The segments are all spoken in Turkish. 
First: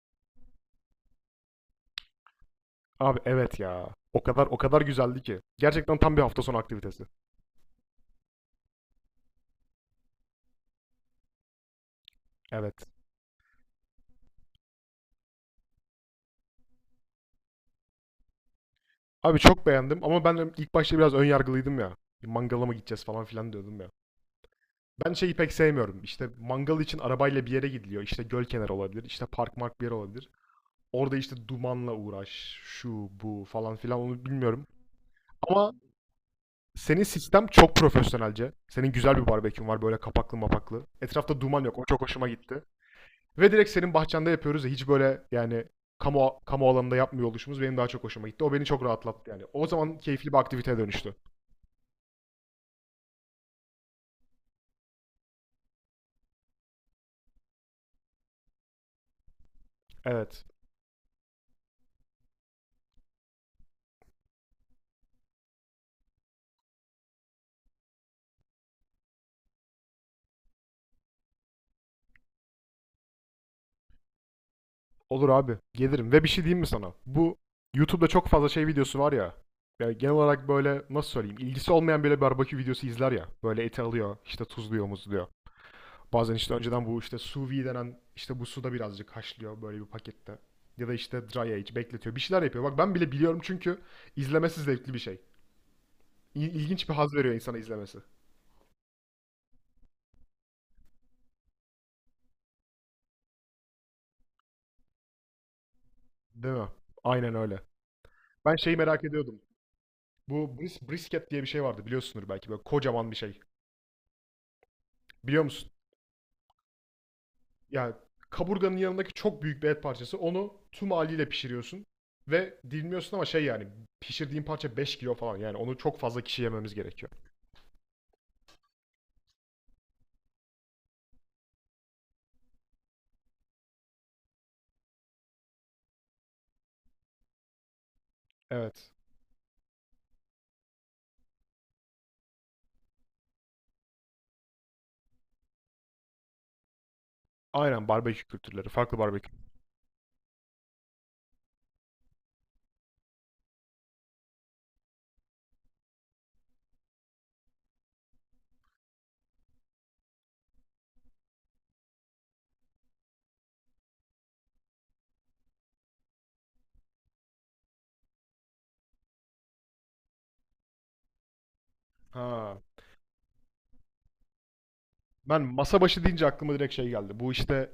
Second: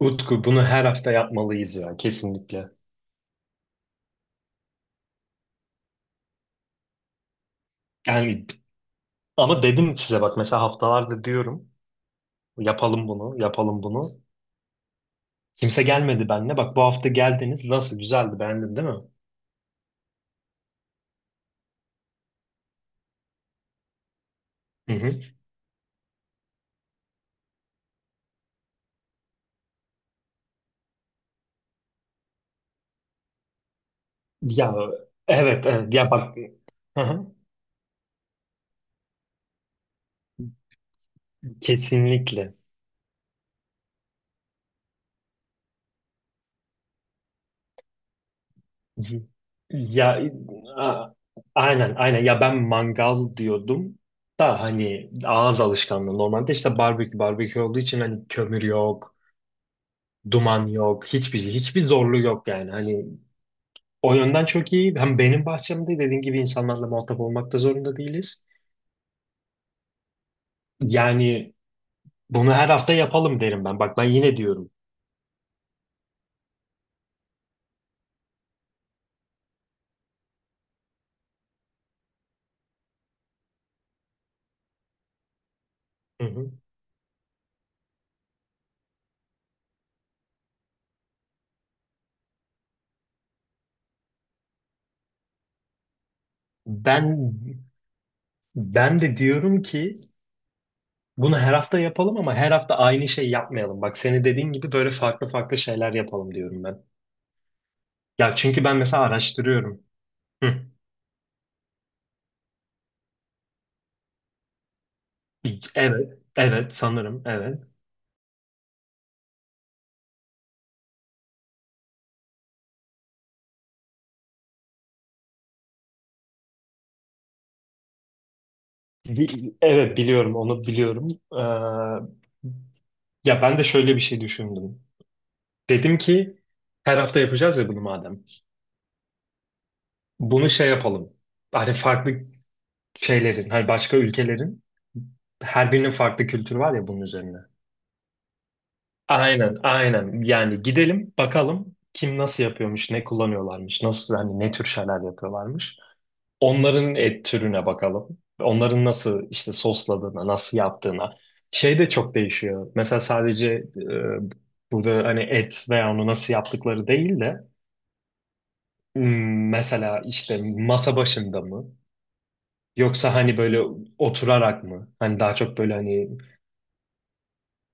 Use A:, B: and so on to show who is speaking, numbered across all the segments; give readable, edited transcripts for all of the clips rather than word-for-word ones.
A: Utku, bunu her hafta yapmalıyız ya, kesinlikle.
B: Abi evet ya. O kadar o kadar güzeldi ki. Gerçekten tam bir hafta sonu aktivitesi.
A: Yani ama dedim size, bak mesela haftalarda diyorum
B: Evet.
A: yapalım bunu, yapalım bunu. Kimse gelmedi benimle. Bak, bu hafta geldiniz, nasıl güzeldi, beğendin değil mi?
B: Abi çok beğendim ama ben ilk başta biraz ön yargılıydım ya. Bir Mangala mı gideceğiz falan filan diyordum ya.
A: Hı
B: Ben
A: hı.
B: şeyi pek sevmiyorum. İşte mangal için arabayla bir yere gidiliyor. İşte göl kenarı olabilir. İşte park mark bir yer olabilir. Orada işte dumanla uğraş, şu bu falan filan onu bilmiyorum.
A: Ya evet
B: Ama
A: evet, ya bak hı
B: senin
A: hı.
B: sistem çok profesyonelce. Senin güzel bir barbekün var, böyle kapaklı mapaklı. Etrafta duman yok. O çok hoşuma
A: Kesinlikle.
B: gitti. Ve direkt senin bahçende yapıyoruz ya, hiç böyle yani kamu alanında yapmıyor oluşumuz benim daha çok hoşuma gitti. O beni çok
A: Hı hı.
B: rahatlattı yani. O zaman
A: Ya
B: keyifli bir aktiviteye
A: a-
B: dönüştü.
A: aynen aynen, ya ben mangal diyordum da hani ağız alışkanlığı, normalde işte barbekü olduğu için, hani kömür yok.
B: Evet.
A: Duman yok, hiçbir şey, hiçbir zorluğu yok yani. Hani o yönden çok iyi. Hem benim bahçemde, dediğin gibi, insanlarla muhatap olmak da zorunda değiliz. Yani bunu her hafta yapalım derim ben. Bak ben yine diyorum.
B: Olur abi. Gelirim. Ve bir şey diyeyim mi sana? Bu YouTube'da çok fazla şey videosu var ya. Yani genel olarak böyle, nasıl söyleyeyim, ilgisi olmayan böyle barbekü videosu izler ya. Böyle eti alıyor, işte tuzluyor, muzluyor.
A: Hı
B: Bazen
A: hı.
B: işte önceden bu işte sous vide denen işte bu suda birazcık haşlıyor böyle bir pakette. Ya da işte dry age bekletiyor. Bir şeyler yapıyor. Bak ben bile biliyorum çünkü izlemesi zevkli bir şey. İl- ilginç bir
A: Ben
B: haz veriyor insana izlemesi.
A: ben de diyorum ki bunu her hafta yapalım ama her hafta aynı şey yapmayalım. Bak, senin dediğin gibi böyle farklı farklı şeyler yapalım
B: Değil
A: diyorum
B: mi?
A: ben.
B: Aynen öyle.
A: Ya
B: Ben
A: çünkü ben
B: şeyi
A: mesela
B: merak ediyordum.
A: araştırıyorum.
B: Bu
A: Hı.
B: brisket diye bir şey vardı, biliyorsundur belki, böyle kocaman bir şey. Biliyor musun?
A: Evet, evet sanırım, evet.
B: Yani kaburganın yanındaki çok büyük bir et parçası. Onu tüm haliyle pişiriyorsun ve dilmiyorsun ama şey yani, pişirdiğin parça 5 kilo falan. Yani onu çok fazla kişi yememiz gerekiyor.
A: Evet biliyorum, onu biliyorum. Ee, Ya ben de şöyle bir şey düşündüm. Dedim ki her hafta yapacağız ya bunu madem.
B: Evet.
A: Bunu şey yapalım. Hani farklı şeylerin, hani başka ülkelerin her birinin farklı kültürü var ya bunun üzerine.
B: Aynen, barbekü kültürleri. Farklı barbekü.
A: Aynen, aynen. Yani gidelim bakalım kim nasıl yapıyormuş, ne kullanıyorlarmış, nasıl, hani ne tür şeyler yapıyorlarmış. Onların et türüne bakalım. Onların nasıl işte sosladığına, nasıl yaptığına. Şey de çok değişiyor. Mesela sadece burada hani et veya onu nasıl yaptıkları değil de. Hmm, mesela işte masa başında mı?
B: Ha.
A: Yoksa hani böyle oturarak mı? Hani daha
B: Ben
A: çok böyle
B: masa başı
A: hani...
B: deyince aklıma direkt şey geldi. Bu işte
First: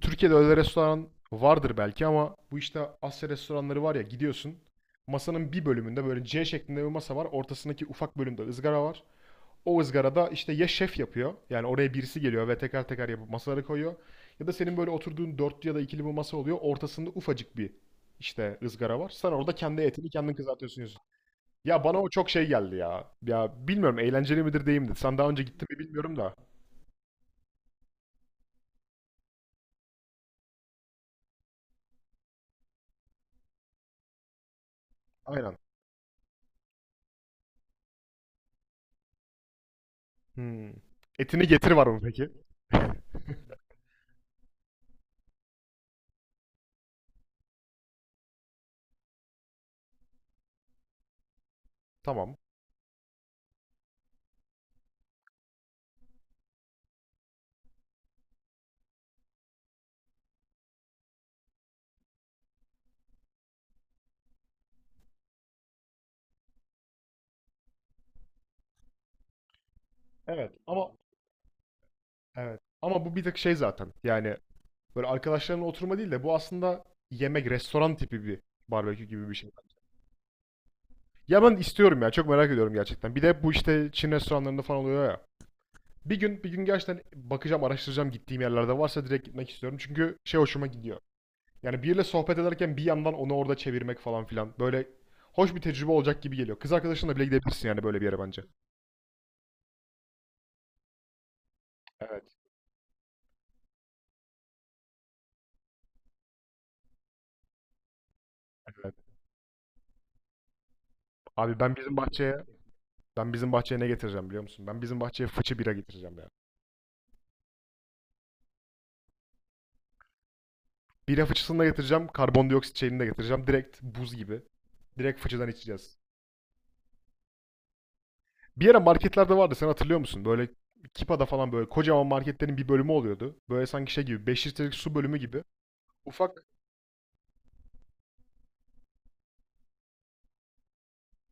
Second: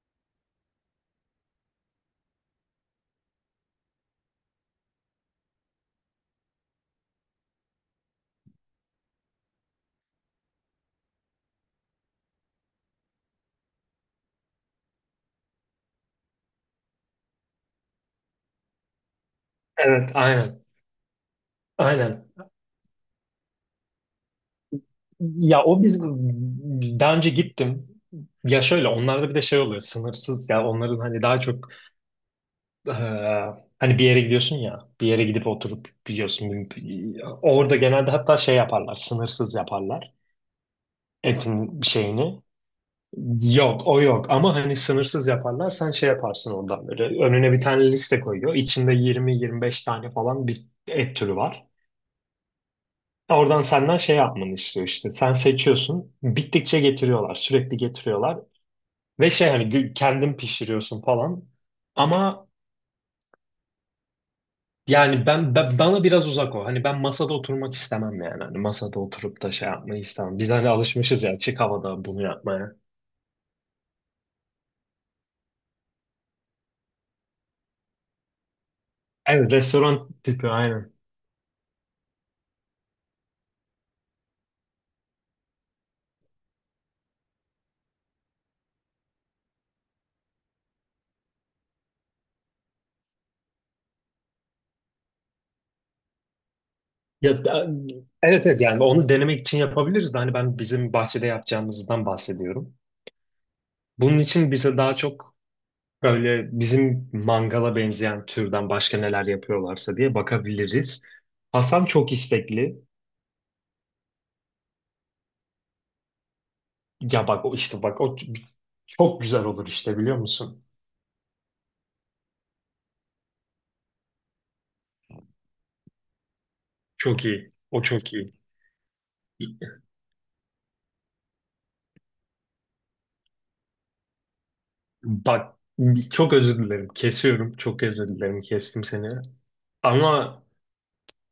B: Türkiye'de öyle restoran vardır belki ama bu işte Asya restoranları var ya, gidiyorsun. Masanın bir bölümünde böyle C şeklinde bir masa var. Ortasındaki ufak bölümde ızgara var. O ızgarada işte ya şef yapıyor. Yani oraya birisi geliyor ve teker teker yapıp masaları koyuyor. Ya da senin böyle oturduğun dörtlü ya da ikili bir masa oluyor. Ortasında ufacık bir işte ızgara var. Sen orada kendi etini
A: Evet,
B: kendin
A: aynen.
B: kızartıyorsun, yiyorsun. Ya bana o
A: Aynen.
B: çok şey geldi ya. Ya bilmiyorum, eğlenceli midir değil midir. Sen daha önce
A: Ya
B: gittin mi
A: o biz
B: bilmiyorum da.
A: daha önce gittim. Ya şöyle, onlarda bir de şey oluyor, sınırsız, ya onların hani daha çok eee, hani bir yere gidiyorsun ya, bir yere gidip
B: Aynen.
A: oturup biliyorsun orada genelde, hatta şey yaparlar, sınırsız yaparlar
B: Hmm. Etini getir
A: etin
B: var mı peki?
A: şeyini. Yok o yok, ama hani sınırsız yaparlar, sen şey yaparsın ondan, böyle önüne bir tane liste koyuyor, içinde 20-25 tane falan bir et türü var.
B: Tamam.
A: Oradan senden şey yapmanı istiyor, işte sen seçiyorsun, bittikçe getiriyorlar, sürekli getiriyorlar ve şey, hani kendin pişiriyorsun falan, ama yani bana biraz uzak o, hani ben masada oturmak istemem yani, hani masada oturup da şey yapmayı istemem, biz
B: Evet
A: hani
B: ama
A: alışmışız ya açık havada bunu
B: evet.
A: yapmaya.
B: Ama bu bir tek şey zaten. Yani böyle arkadaşların oturma değil de, bu aslında yemek, restoran tipi bir barbekü gibi bir şey.
A: Evet, restoran tipi, aynen.
B: Ya ben istiyorum ya. Çok merak ediyorum gerçekten. Bir de bu işte Çin restoranlarında falan oluyor ya. Bir gün bir gün gerçekten bakacağım, araştıracağım, gittiğim yerlerde varsa direkt gitmek istiyorum. Çünkü şey hoşuma gidiyor. Yani biriyle sohbet ederken bir yandan onu orada çevirmek falan filan. Böyle hoş bir tecrübe olacak gibi geliyor. Kız arkadaşınla bile
A: Ya
B: gidebilirsin
A: da-
B: yani böyle bir yere bence.
A: evet evet, yani onu denemek için yapabiliriz de hani ben bizim bahçede yapacağımızdan
B: Evet,
A: bahsediyorum. Bunun için bize daha çok böyle bizim mangala benzeyen türden
B: evet.
A: başka neler yapıyorlarsa diye bakabiliriz.
B: Abi
A: Hasan çok istekli.
B: ben bizim bahçeye ne getireceğim biliyor musun? Ben bizim bahçeye fıçı bira getireceğim ya.
A: Ya bak o, işte bak o çok güzel olur, işte biliyor musun?
B: Bira fıçısını da getireceğim, karbondioksit şeyini de getireceğim. Direkt buz gibi. Direkt fıçıdan içeceğiz.
A: Çok iyi. O çok iyi.
B: Bir ara marketlerde vardı, sen hatırlıyor musun? Böyle Kipa'da falan, böyle kocaman marketlerin bir bölümü oluyordu. Böyle sanki şey gibi, 5 litrelik su bölümü gibi.
A: Bak, çok
B: Ufak.
A: özür dilerim, kesiyorum. Çok özür dilerim, kestim seni. Ama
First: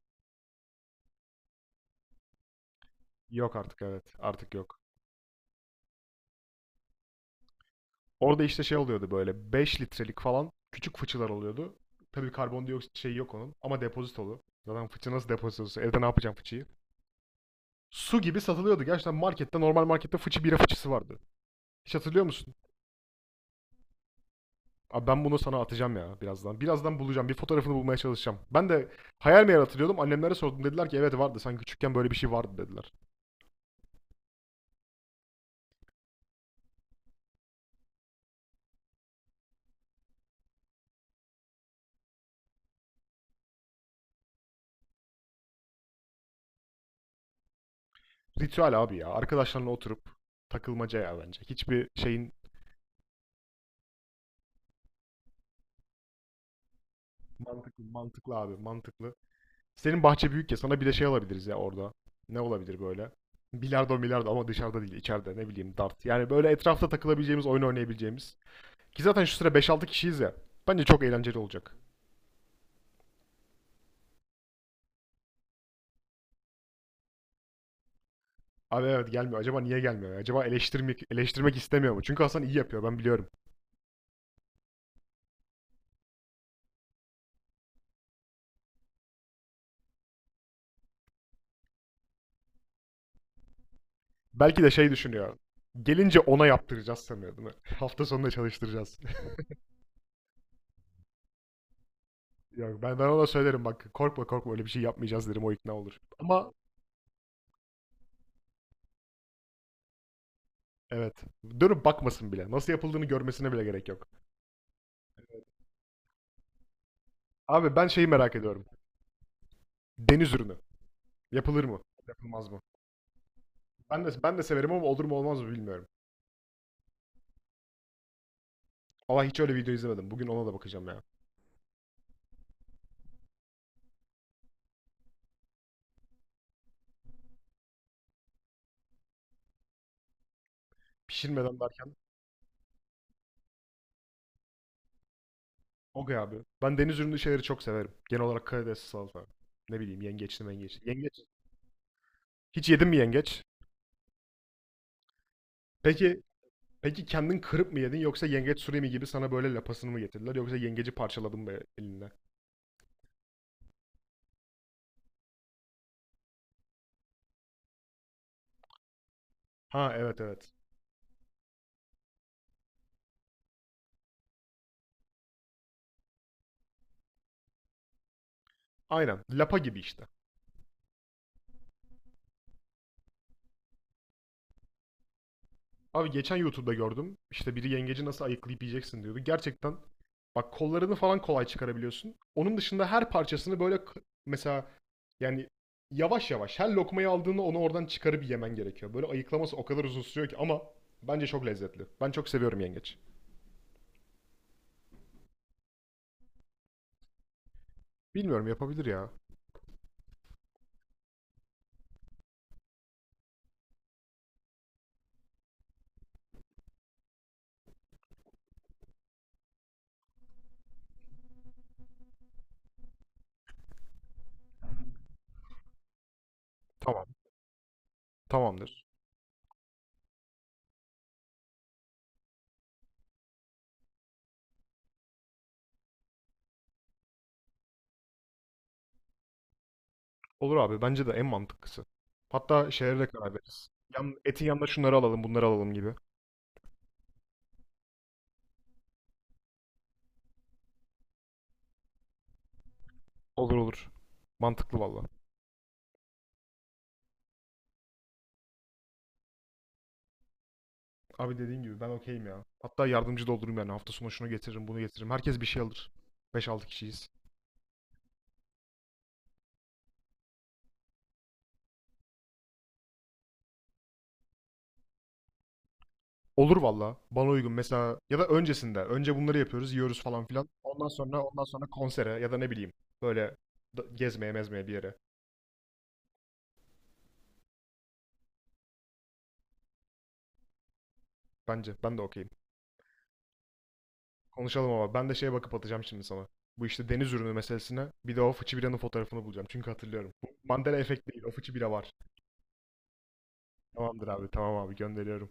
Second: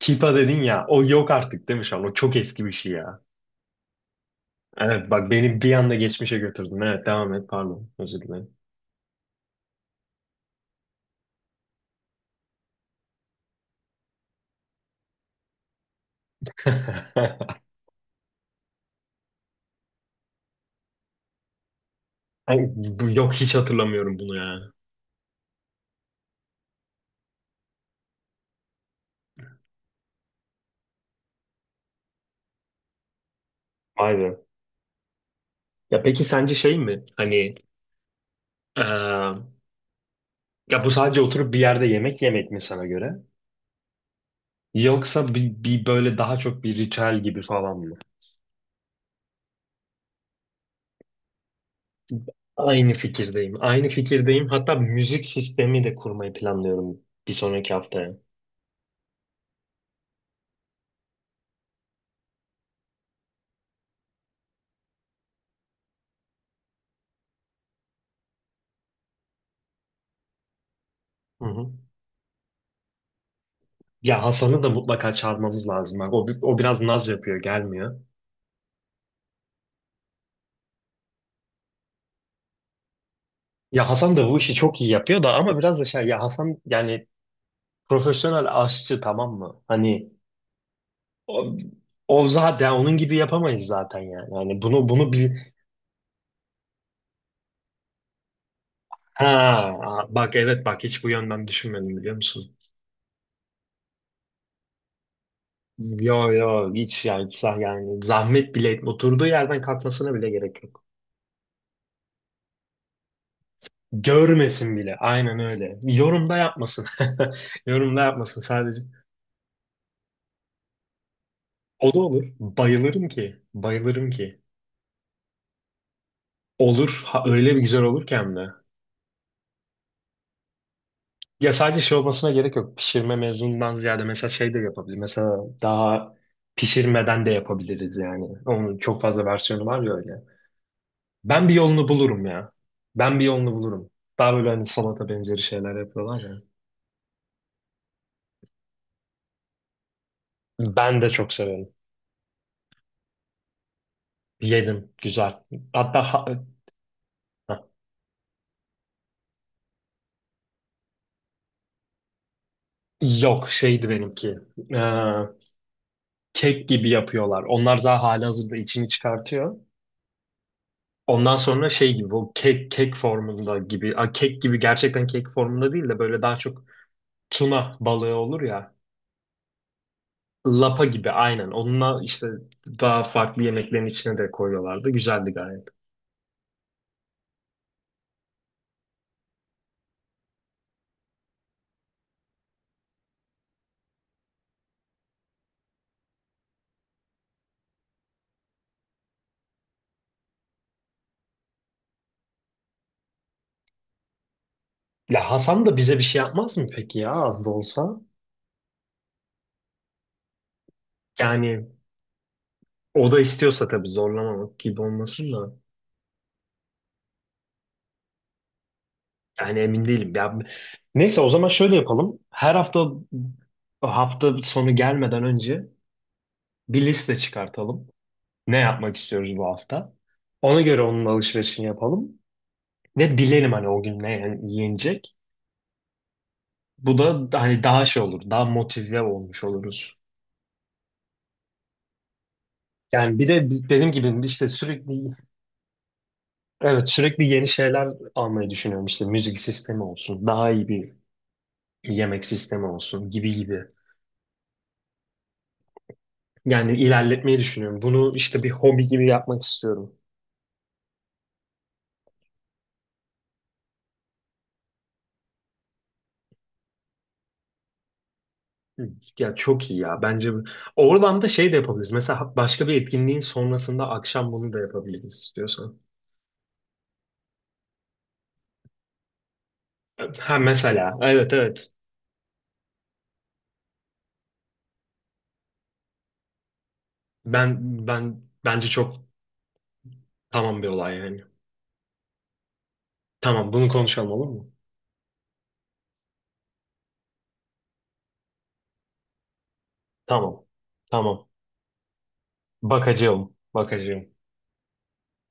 A: Kipa dedin ya, o yok artık değil mi şu an? O çok eski bir şey ya.
B: Yok artık, evet, artık yok.
A: Evet, bak beni bir anda geçmişe götürdün. Evet devam et, pardon. Özür
B: Orada
A: dilerim.
B: işte şey oluyordu, böyle 5 litrelik falan küçük fıçılar oluyordu. Tabii karbondioksit şeyi yok onun ama depozitolu. Zaten fıçı nasıl depozitolusu? Evde ne yapacağım fıçıyı? Su gibi satılıyordu. Gerçekten markette, normal markette fıçı bira fıçısı vardı. Hiç hatırlıyor musun?
A: Ay, yok, hiç hatırlamıyorum bunu ya.
B: Abi ben bunu sana atacağım ya birazdan. Birazdan bulacağım. Bir fotoğrafını bulmaya çalışacağım. Ben de hayal meyal hatırlıyordum. Annemlere sordum. Dediler ki evet vardı. Sen küçükken böyle bir şey vardı dediler.
A: Vay be. Ya peki sence şey mi? Hani eee, ya bu sadece oturup bir yerde yemek yemek mi sana göre? Yoksa bir, bir böyle daha çok bir ritüel gibi falan mı?
B: Ritüel abi ya. Arkadaşlarla oturup takılmaca ya bence. Hiçbir şeyin
A: Aynı fikirdeyim. Aynı fikirdeyim. Hatta müzik sistemi de kurmayı planlıyorum bir sonraki
B: mantıklı,
A: haftaya.
B: mantıklı abi, mantıklı. Senin bahçe büyük ya, sana bir de şey alabiliriz ya orada. Ne olabilir böyle? Bilardo milardo, ama dışarıda değil içeride, ne bileyim, dart. Yani böyle etrafta takılabileceğimiz, oyun oynayabileceğimiz. Ki zaten şu sıra 5-6 kişiyiz ya. Bence çok eğlenceli
A: Hı hı.
B: olacak.
A: Ya Hasan'ı da mutlaka çağırmamız lazım. Bak, o, o biraz naz yapıyor, gelmiyor.
B: Abi evet, gelmiyor. Acaba niye gelmiyor? Acaba eleştirmek istemiyor mu? Çünkü Hasan iyi yapıyor, ben biliyorum.
A: Ya Hasan da bu işi çok iyi yapıyor da, ama biraz da şey ya, Hasan yani profesyonel aşçı, tamam mı? Hani o, o zaten onun gibi yapamayız zaten yani.
B: Belki
A: Yani
B: de
A: bunu
B: şey
A: bunu bil.
B: düşünüyor. Gelince ona yaptıracağız sanıyor değil mi? Hafta sonunda çalıştıracağız.
A: Ha bak, evet bak, hiç bu yönden düşünmedim, biliyor musun?
B: Yok, ben ona söylerim, bak korkma korkma, öyle bir şey yapmayacağız derim, o ikna olur.
A: Yo
B: Ama
A: yo, hiç yani, yani zahmet bile etme. Oturduğu yerden kalkmasına bile gerek yok.
B: evet, dönüp bakmasın bile. Nasıl yapıldığını görmesine bile gerek yok.
A: Görmesin bile. Aynen öyle. Yorumda yapmasın.
B: Abi ben
A: Yorumda
B: şeyi merak
A: yapmasın
B: ediyorum.
A: sadece.
B: Deniz ürünü. Yapılır mı?
A: O da olur.
B: Yapılmaz mı?
A: Bayılırım ki.
B: Ben
A: Bayılırım
B: de ben
A: ki.
B: de severim ama olur mu olmaz mı bilmiyorum.
A: Olur. Ha, öyle bir güzel olur ki hem de.
B: Ama hiç öyle video izlemedim. Bugün ona da bakacağım ya.
A: Ya sadece şey olmasına gerek yok. Pişirme mezunundan ziyade, mesela şey de yapabilir. Mesela daha pişirmeden de yapabiliriz yani. Onun çok fazla versiyonu var ya öyle. Ben bir
B: Pişirmeden
A: yolunu
B: derken?
A: bulurum ya. Ben bir yolunu bulurum. Daha böyle hani salata benzeri şeyler
B: Okey
A: yapıyorlar
B: abi.
A: ya.
B: Ben deniz ürünü şeyleri çok severim. Genel olarak karidesli salata. Ne bileyim yengeçli mengeçli.
A: Ben de
B: Yengeç.
A: çok severim.
B: Hiç yedin mi yengeç?
A: Yedim. Güzel. Hatta
B: Peki peki kendin
A: ha,
B: kırıp mı yedin, yoksa yengeç surimi gibi sana böyle lapasını mı getirdiler, yoksa yengeci parçaladın mı elinle?
A: yok şeydi benimki. Ee, kek gibi yapıyorlar. Onlar daha halihazırda içini çıkartıyor.
B: Ha evet evet.
A: Ondan sonra şey gibi, o kek formunda gibi, kek gibi, gerçekten kek formunda değil de böyle daha çok tuna balığı olur ya,
B: Aynen. Lapa gibi işte.
A: lapa gibi, aynen, onunla işte daha farklı yemeklerin içine de koyuyorlardı, güzeldi gayet.
B: Abi geçen YouTube'da gördüm. İşte biri yengeci nasıl ayıklayıp yiyeceksin diyordu. Gerçekten bak, kollarını falan kolay çıkarabiliyorsun. Onun dışında her parçasını böyle, mesela yani yavaş yavaş her lokmayı aldığında onu oradan çıkarıp yemen gerekiyor. Böyle ayıklaması o kadar uzun sürüyor ki, ama bence çok lezzetli. Ben çok seviyorum yengeç.
A: Ya Hasan da bize bir şey yapmaz mı peki, ya az da olsa?
B: Bilmiyorum, yapabilir ya.
A: Yani o da istiyorsa tabii, zorlamamak gibi olmasın da, yani emin değilim ya. Neyse, o zaman şöyle yapalım: her hafta, hafta sonu gelmeden önce bir
B: Tamam.
A: liste çıkartalım. Ne
B: Tamamdır.
A: yapmak istiyoruz bu hafta. Ona göre onun alışverişini yapalım. Ve bilelim hani o gün ne yenecek. Bu da hani daha şey olur, daha motive olmuş oluruz.
B: Olur abi, bence de en mantıklısı. Hatta şehre de
A: Yani bir
B: karar
A: de
B: veririz.
A: benim gibi
B: Etin
A: işte
B: yanında
A: sürekli,
B: şunları alalım, bunları alalım gibi.
A: evet sürekli yeni şeyler almayı düşünüyorum. İşte müzik sistemi olsun, daha iyi bir yemek sistemi olsun, gibi
B: Olur
A: gibi.
B: olur. Mantıklı valla.
A: Yani ilerletmeyi düşünüyorum. Bunu işte bir hobi gibi yapmak istiyorum.
B: Abi dediğin gibi ben okeyim ya. Hatta yardımcı da olurum yani. Hafta sonu şunu getiririm, bunu getiririm. Herkes bir şey alır. 5-6 kişiyiz.
A: Ya çok iyi ya. Bence oradan da şey de yapabiliriz. Mesela başka bir etkinliğin sonrasında akşam bunu da yapabiliriz istiyorsan.
B: Olur valla. Bana uygun. Mesela ya da öncesinde. Önce bunları yapıyoruz, yiyoruz falan
A: Ha
B: filan. Ondan
A: mesela,
B: sonra
A: evet
B: ondan sonra
A: evet.
B: konsere ya da ne bileyim, böyle gezmeye mezmeye bir yere.
A: Ben ben bence çok, tamam bir olay yani.
B: Bence ben de okeyim.
A: Tamam, bunu konuşalım, olur mu?
B: Konuşalım, ama ben de şeye bakıp atacağım şimdi sana. Bu işte deniz ürünü meselesine, bir de o fıçı biranın fotoğrafını bulacağım. Çünkü hatırlıyorum. Bu
A: Tamam.
B: Mandela efekt değil.
A: Tamam.
B: O fıçı bira var.
A: Bakacağım.
B: Tamamdır
A: Bakacağım.
B: abi. Tamam abi, gönderiyorum.